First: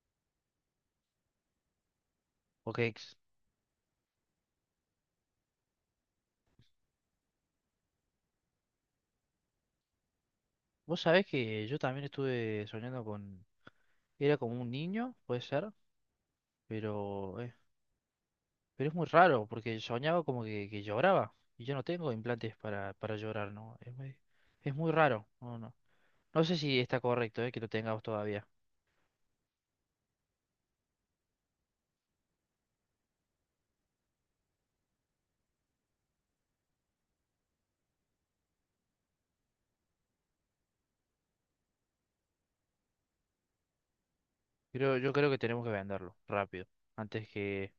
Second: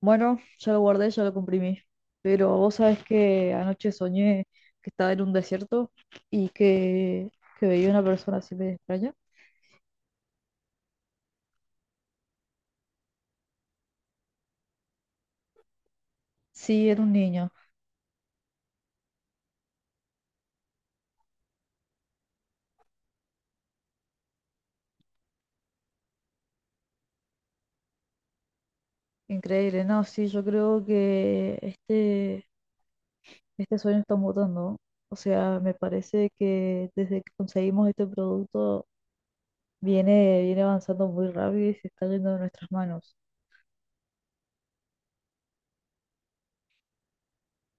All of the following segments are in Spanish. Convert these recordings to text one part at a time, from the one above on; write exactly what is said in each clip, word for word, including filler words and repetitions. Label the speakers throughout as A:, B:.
A: Bueno, ya lo guardé, ya lo comprimí. Pero vos
B: Ok,
A: sabés que anoche soñé que estaba en un desierto y que, que veía una persona así de extraña.
B: vos sabés que yo también estuve soñando con... Era como un niño, puede ser,
A: Sí, era un
B: pero,
A: niño.
B: eh, pero es muy raro porque soñaba como que, que lloraba y yo no tengo implantes para, para llorar, ¿no? Es muy, es muy raro, no, no. No sé si está correcto, eh, que lo tengamos todavía,
A: Increíble. No, sí, yo creo que este, este sueño está mutando. O sea, me parece que desde que conseguimos este producto viene, viene avanzando muy rápido y se está yendo de nuestras manos.
B: pero yo creo que tenemos que venderlo rápido, antes que,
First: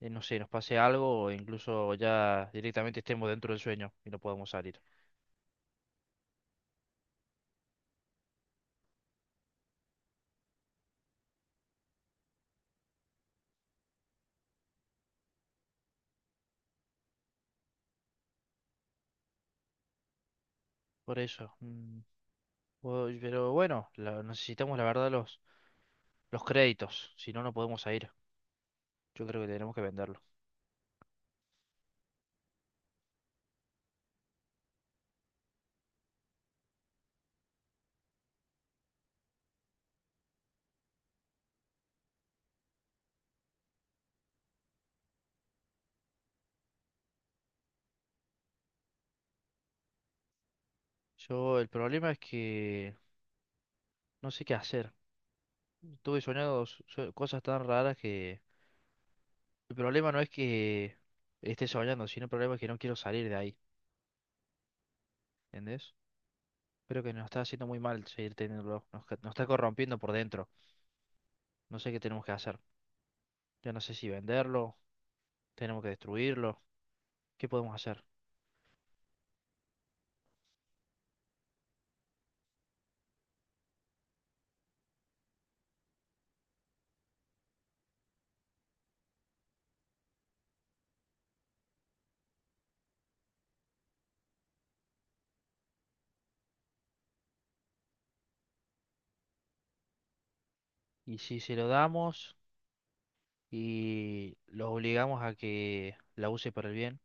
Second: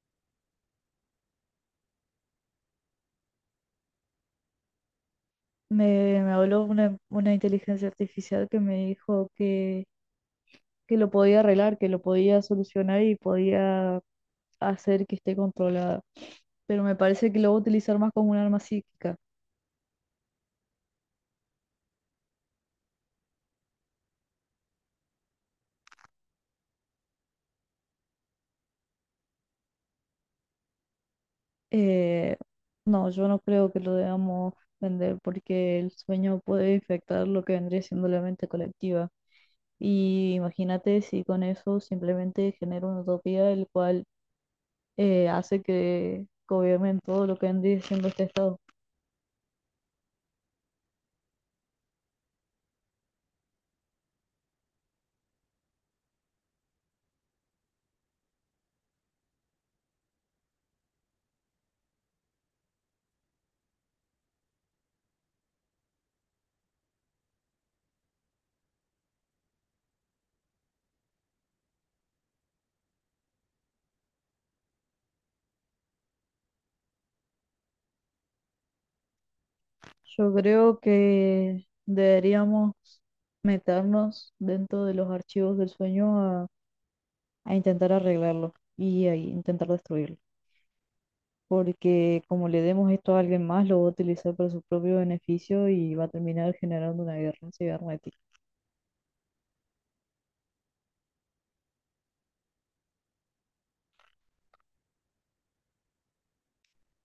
B: eh, no sé, nos pase algo o incluso ya directamente estemos dentro del sueño y no podamos salir.
A: Me, me habló una, una inteligencia artificial que me dijo que lo podía arreglar, que lo podía solucionar y podía hacer que esté controlada. Pero me parece que lo va a utilizar más como un arma psíquica.
B: Por eso, mm, o- pero bueno, la- necesitamos la verdad los... Los créditos, si no, no podemos ir. Yo creo que tenemos que venderlo.
A: Eh, no, yo no creo que lo debamos vender porque el sueño puede infectar lo que vendría siendo la mente colectiva. Y imagínate si con eso simplemente genera una utopía el cual eh, hace que gobiernen todo lo que vendría siendo este estado.
B: Yo, el problema es que no sé qué hacer. Estuve soñando s- so- cosas tan raras que el problema no es que esté soñando, sino el problema es que no quiero salir de ahí. ¿Entendés? Creo que nos está haciendo muy mal seguir teniéndolo. Nos, ca- nos está corrompiendo por dentro. No sé qué tenemos que hacer. Ya no sé si venderlo, tenemos que destruirlo. ¿Qué podemos hacer?
A: Yo creo que deberíamos meternos dentro de los archivos del sueño a, a intentar arreglarlo y a intentar destruirlo. Porque como le demos esto a alguien más, lo va a utilizar para su propio beneficio y va a terminar generando una guerra cibernética.
B: Y si se lo damos y los obligamos a que la use para el bien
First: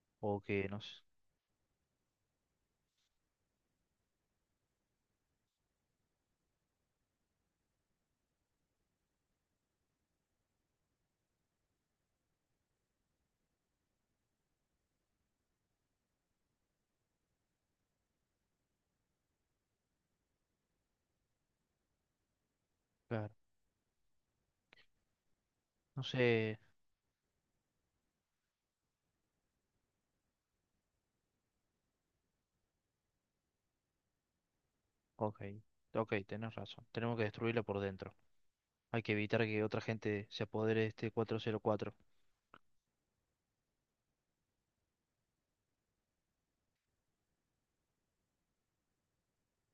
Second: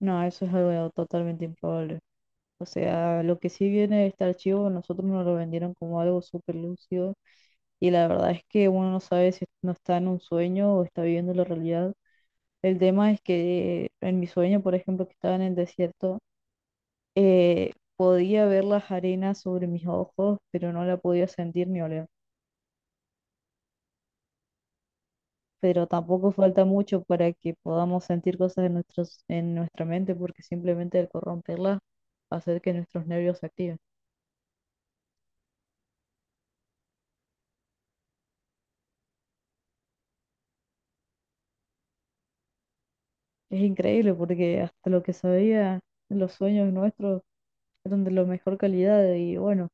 A: No,
B: o
A: eso es
B: que
A: algo
B: nos...
A: totalmente improbable. O sea, lo que sí viene de este archivo, nosotros nos lo vendieron como algo súper lúcido y la verdad es que uno no sabe si no está en un sueño o está viviendo la realidad. El tema es que en mi sueño, por ejemplo, que estaba en el desierto, eh, podía ver las arenas sobre mis ojos, pero no la podía sentir ni oler.
B: Claro.
A: Pero
B: No
A: tampoco
B: sé.
A: falta mucho para que podamos sentir cosas en nuestros, en nuestra mente, porque simplemente el corromperlas hacer que nuestros nervios se activen.
B: Ok. Ok, tenés razón. Tenemos que destruirla por dentro. Hay que evitar que otra gente se apodere de este cuatro cero cuatro.
A: Es increíble porque hasta lo que sabía, los sueños nuestros eran de la mejor calidad y bueno,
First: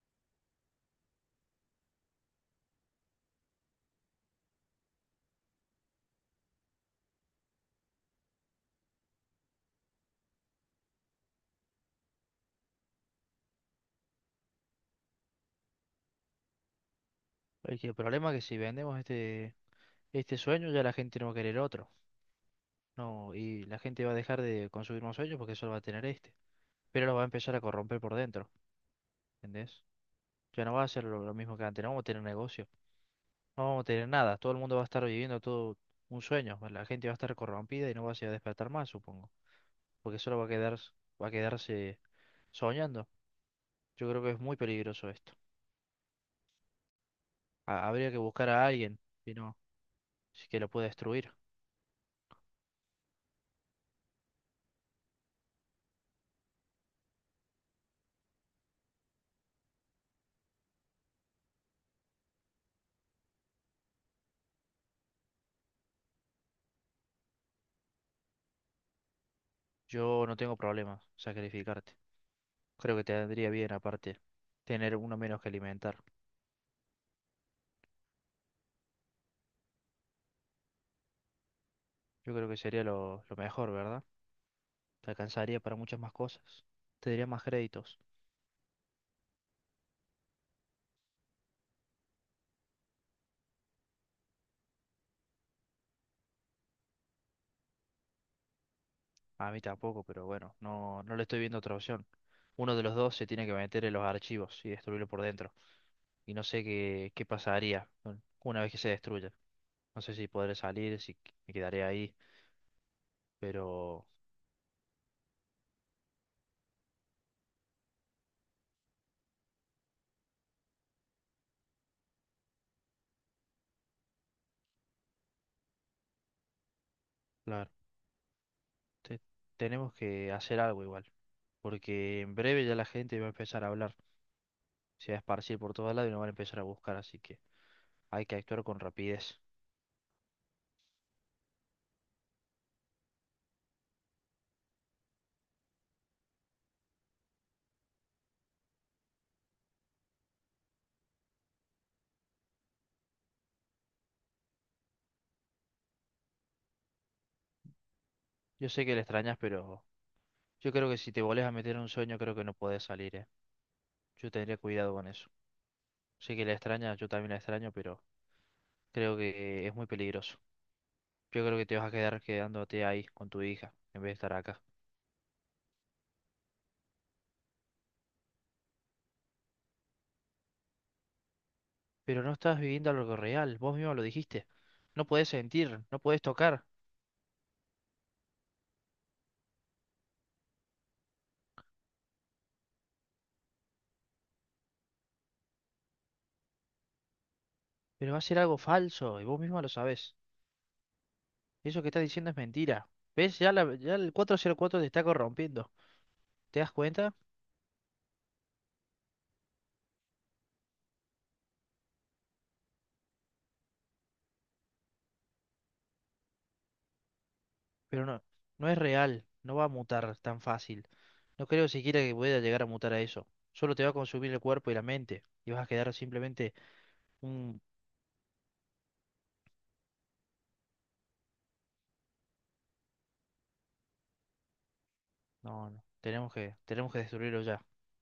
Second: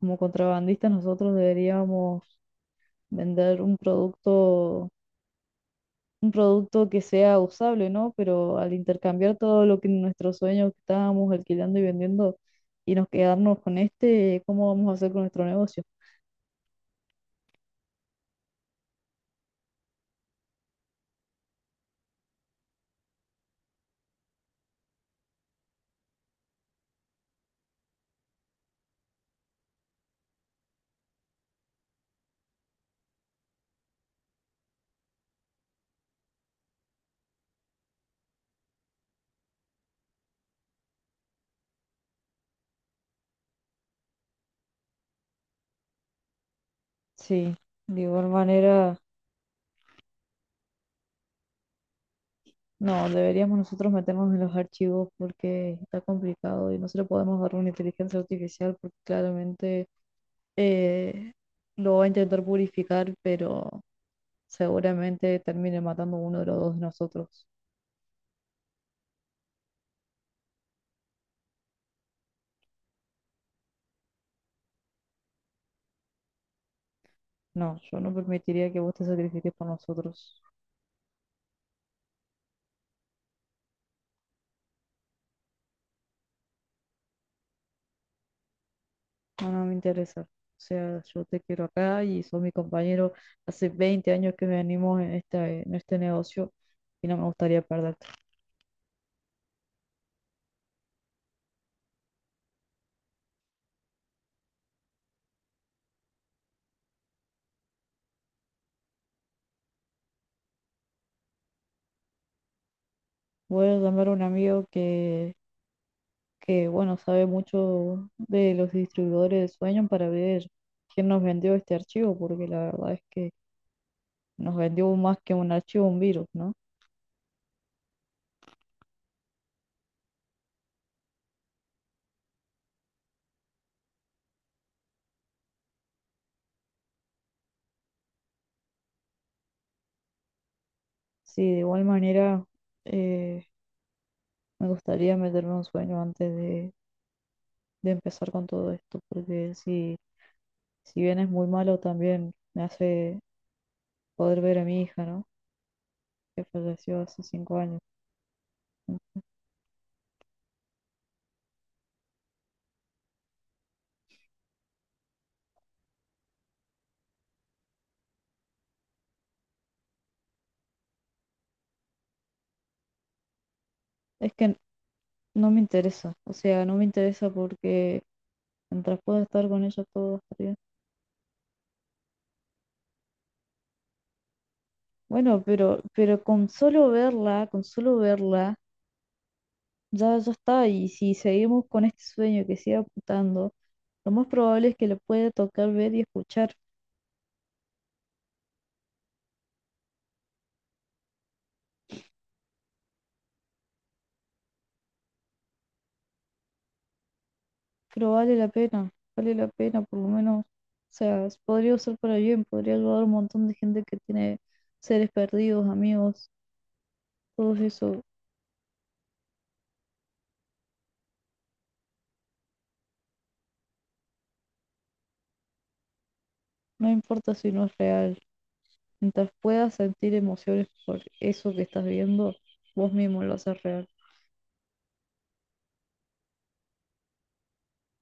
A: como contrabandistas nosotros deberíamos vender un producto un producto que sea usable, ¿no? Pero al intercambiar todo lo que nuestros sueños que estábamos alquilando y vendiendo y nos quedarnos con este, ¿cómo vamos a hacer con nuestro negocio?
B: El que- el problema es que si vendemos este, este sueño, ya la gente no va a querer otro. No, y la gente va a dejar de consumir más sueños porque solo va a tener este. Pero lo va a empezar a corromper por dentro. ¿Entendés? Ya no va a ser lo, lo mismo que antes. No vamos a tener negocio. No vamos a tener nada. Todo el mundo va a estar viviendo todo un sueño. La gente va a estar corrompida y no va a se va a despertar más, supongo. Porque solo va a quedar, va a quedarse soñando. Yo creo que es muy peligroso esto.
A: Sí,
B: Ha-
A: de
B: Habría que
A: igual
B: buscar a
A: manera,
B: alguien, si no, si que lo pueda destruir.
A: no, deberíamos nosotros meternos en los archivos porque está complicado y no se le podemos dar una inteligencia artificial porque claramente eh, lo va a intentar purificar, pero seguramente termine matando a uno de los dos de nosotros.
B: Yo no tengo problema sacrificarte. Creo que te vendría bien, aparte, tener uno menos que alimentar.
A: No, yo no permitiría que vos te sacrifiques por nosotros.
B: Yo creo que sería lo, lo mejor, ¿verdad? Te alcanzaría para muchas más cosas. Te daría más créditos.
A: No, no me interesa. O sea, yo te quiero acá y sos mi compañero. Hace veinte años que venimos en esta, en este negocio y no me gustaría perderte.
B: A mí tampoco, pero bueno, no, no le estoy viendo otra opción. Uno de los dos se tiene que meter en los archivos y destruirlo por dentro. Y no sé qué, qué pasaría con- una vez que se destruya. No sé si podré salir, si qu- me quedaré ahí,
A: Voy a
B: pero...
A: llamar a un amigo que, que, bueno, sabe mucho de los distribuidores de sueños para ver quién nos vendió este archivo, porque la verdad es que nos vendió más que un archivo, un virus, ¿no?
B: Claro. te- tenemos que hacer algo igual, porque en breve ya la gente va a empezar a hablar, se va a esparcir por todos lados y nos van a empezar a buscar, así que hay que actuar con rapidez.
A: Sí, de igual manera, eh, me gustaría meterme un sueño antes de, de empezar con todo esto, porque si si bien es muy malo también, me hace poder ver a mi hija, ¿no? Que falleció hace cinco años.
B: Yo sé que
A: ¿No?
B: le extrañas, pero yo creo que si te volvés a meter en un sueño, creo que no podés salir, ¿eh? Yo tendría cuidado con eso. Sé que la extrañas, yo también la extraño, pero creo que es muy peligroso. Yo creo que te vas a quedar quedándote ahí con tu hija, en vez de
A: Es
B: estar
A: que
B: acá.
A: no me interesa, o sea, no me interesa porque mientras pueda estar con ella todo está bien.
B: Pero no estás viviendo algo real, vos mismo lo dijiste. No podés
A: Bueno,
B: sentir,
A: pero,
B: no podés
A: pero con
B: tocar,
A: solo verla, con solo verla, ya, ya está. Y si seguimos con este sueño que sigue apuntando, lo más probable es que lo pueda tocar, ver y escuchar.
B: pero va a ser algo falso y vos mismo lo sabés. Eso que estás diciendo es mentira. ¿Ves? Ya, la- ya el cuatro cero cuatro te está corrompiendo. ¿Te das cuenta?
A: Pero vale la pena, vale la pena, por lo menos, o sea, s- podría usar para bien, podría ayudar a un montón de gente que tiene seres perdidos, amigos, todo eso,
B: Pero no, no es real. No va a mutar tan fácil. No creo siquiera que pueda llegar a mutar a eso. Solo te va a consumir el cuerpo y la mente. Y vas a quedar simplemente
A: no importa si
B: un...
A: no es real, mientras puedas sentir emociones por eso que estás viendo, vos mismo lo haces real.
B: No, no. Tenemos que, tenemos que destruirlo ya.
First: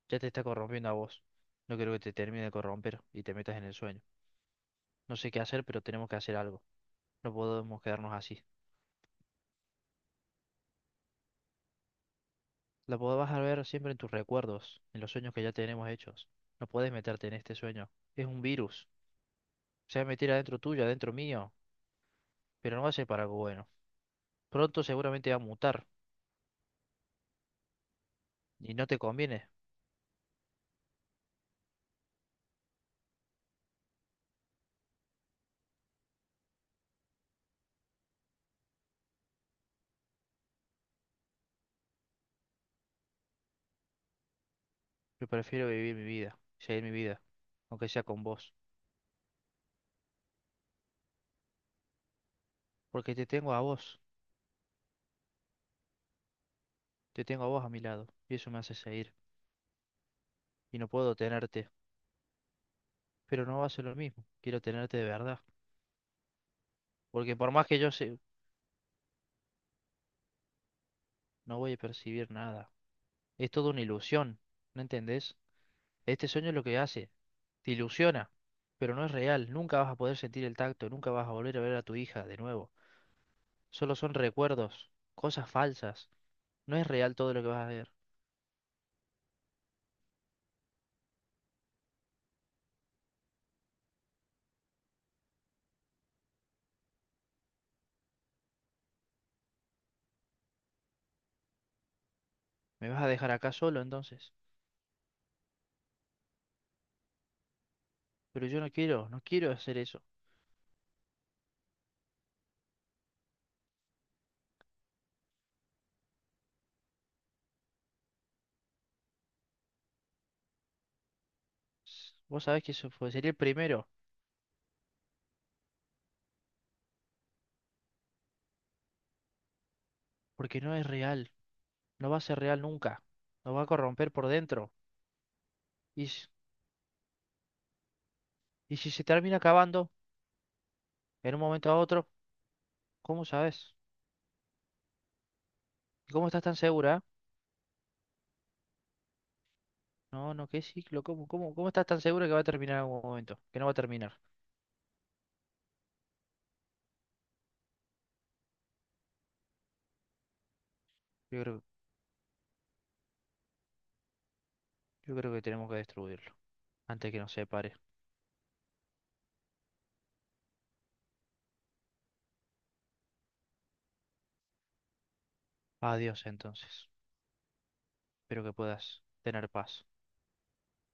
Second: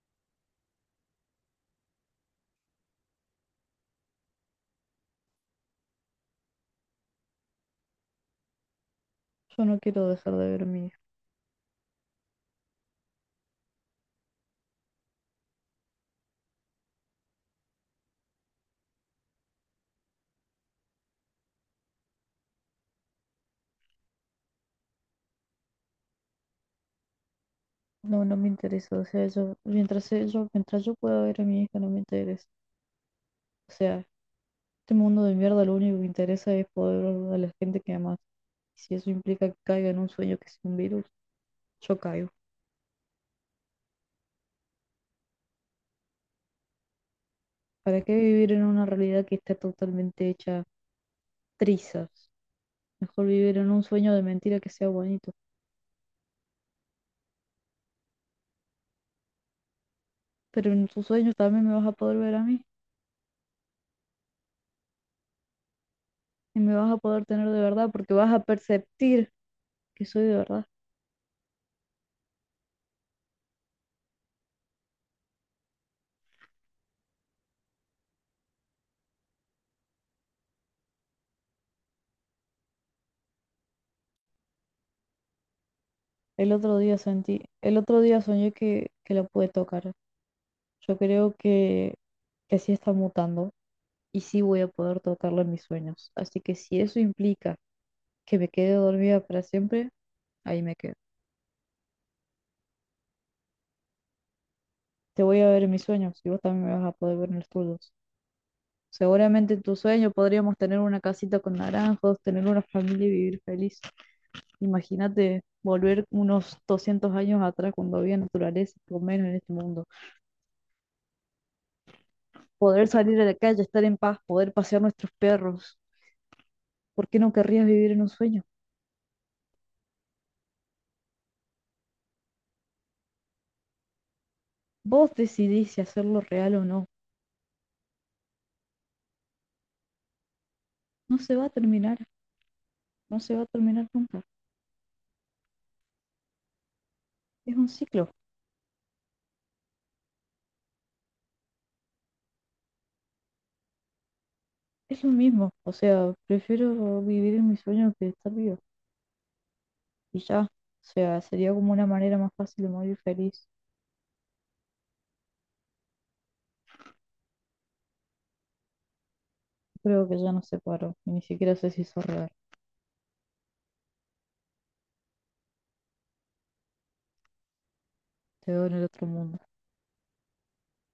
B: Ya te está corrompiendo a vos. No quiero que te termine de corromper y te metas en el sueño. No sé qué hacer, pero tenemos que hacer algo. No podemos quedarnos así.
A: Yo no quiero dejar de ver a mi hija,
B: La podrás ver siempre en tus recuerdos, en los sueños que ya tenemos hechos. No puedes meterte en este sueño. Es un virus. Se va a meter adentro tuyo, adentro mío, pero no va a ser para algo bueno. Pronto seguramente va a mutar
A: no, no me
B: y no
A: interesa,
B: te
A: o sea,
B: conviene.
A: yo, mientras yo, mientras yo pueda ver a mi hija, no me interesa, o sea, este mundo de mierda lo único que interesa es poder ver a la gente que amas. Si eso implica que caiga en un sueño que es un virus, yo caigo.
B: Yo prefiero vivir mi vida, seguir mi vida, aunque
A: ¿Para
B: sea
A: qué
B: con
A: vivir
B: vos,
A: en una realidad que está totalmente hecha trizas?
B: porque
A: Mejor
B: te tengo
A: vivir
B: a
A: en un
B: vos,
A: sueño de mentira que sea bonito.
B: te tengo a vos a mi lado y eso me hace seguir.
A: Pero
B: Y no
A: en tus
B: puedo
A: sueños también
B: tenerte,
A: me vas a poder ver a mí
B: pero no va a ser lo mismo. Quiero tenerte de verdad,
A: y me vas a poder
B: porque
A: tener
B: por
A: de
B: más que
A: verdad
B: yo
A: porque
B: sé,
A: vas a perceptir que soy de verdad.
B: no voy a percibir nada. Es toda una ilusión, ¿no entendés? Este sueño es lo que hace. Te ilusiona, pero no es real. Nunca vas a poder sentir el tacto, nunca vas a volver a ver a tu hija de nuevo. Solo son recuerdos, cosas falsas.
A: El
B: No
A: otro
B: es
A: día
B: real todo
A: sentí,
B: lo que vas a
A: el
B: ver.
A: otro día soñé que, que la pude tocar. Yo creo que, que sí está mutando y sí voy a poder tocarla en mis sueños. Así que si eso implica que me quede dormida para siempre, ahí me quedo.
B: ¿Me vas a dejar acá solo entonces?
A: Te voy a ver en mis sueños y vos también me vas a poder ver en los tuyos.
B: Pero yo no quiero, no quiero
A: Seguramente en tu
B: hacer eso.
A: sueño podríamos tener una casita con naranjos, tener una familia y vivir feliz. Imagínate volver unos doscientos años atrás cuando había naturaleza, por lo menos en este mundo.
B: S- Vos sabés que
A: Poder
B: eso fue-
A: salir a
B: sería
A: la
B: el
A: calle, estar
B: primero,
A: en paz, poder pasear nuestros perros. ¿Por qué no querrías vivir en un sueño?
B: porque no es real. No va a ser real nunca. Nos va a corromper por dentro.
A: Vos decidís si
B: Y,
A: hacerlo
B: s-
A: real o no.
B: y si se termina acabando,
A: No se
B: en un
A: va a
B: momento a
A: terminar,
B: otro,
A: no
B: ¿cómo
A: se va a
B: sabes?
A: terminar nunca.
B: ¿Cómo estás tan segura?
A: Es un ciclo,
B: No, no, qué ciclo, ¿cómo, cómo, cómo estás tan segura que va a terminar en algún momento? Que no va a terminar.
A: es lo mismo. O sea, prefiero vivir en mi sueño que estar vivo. Y ya, o sea,
B: Yo
A: sería
B: creo
A: como una manera más fácil de morir feliz.
B: Yo creo que tenemos que destruirlo antes que nos separe.
A: Creo que ya no se paró. Y ni siquiera sé si hizo real.
B: Adiós entonces. Espero
A: Te
B: que
A: veo en el
B: puedas
A: otro mundo.
B: tener paz.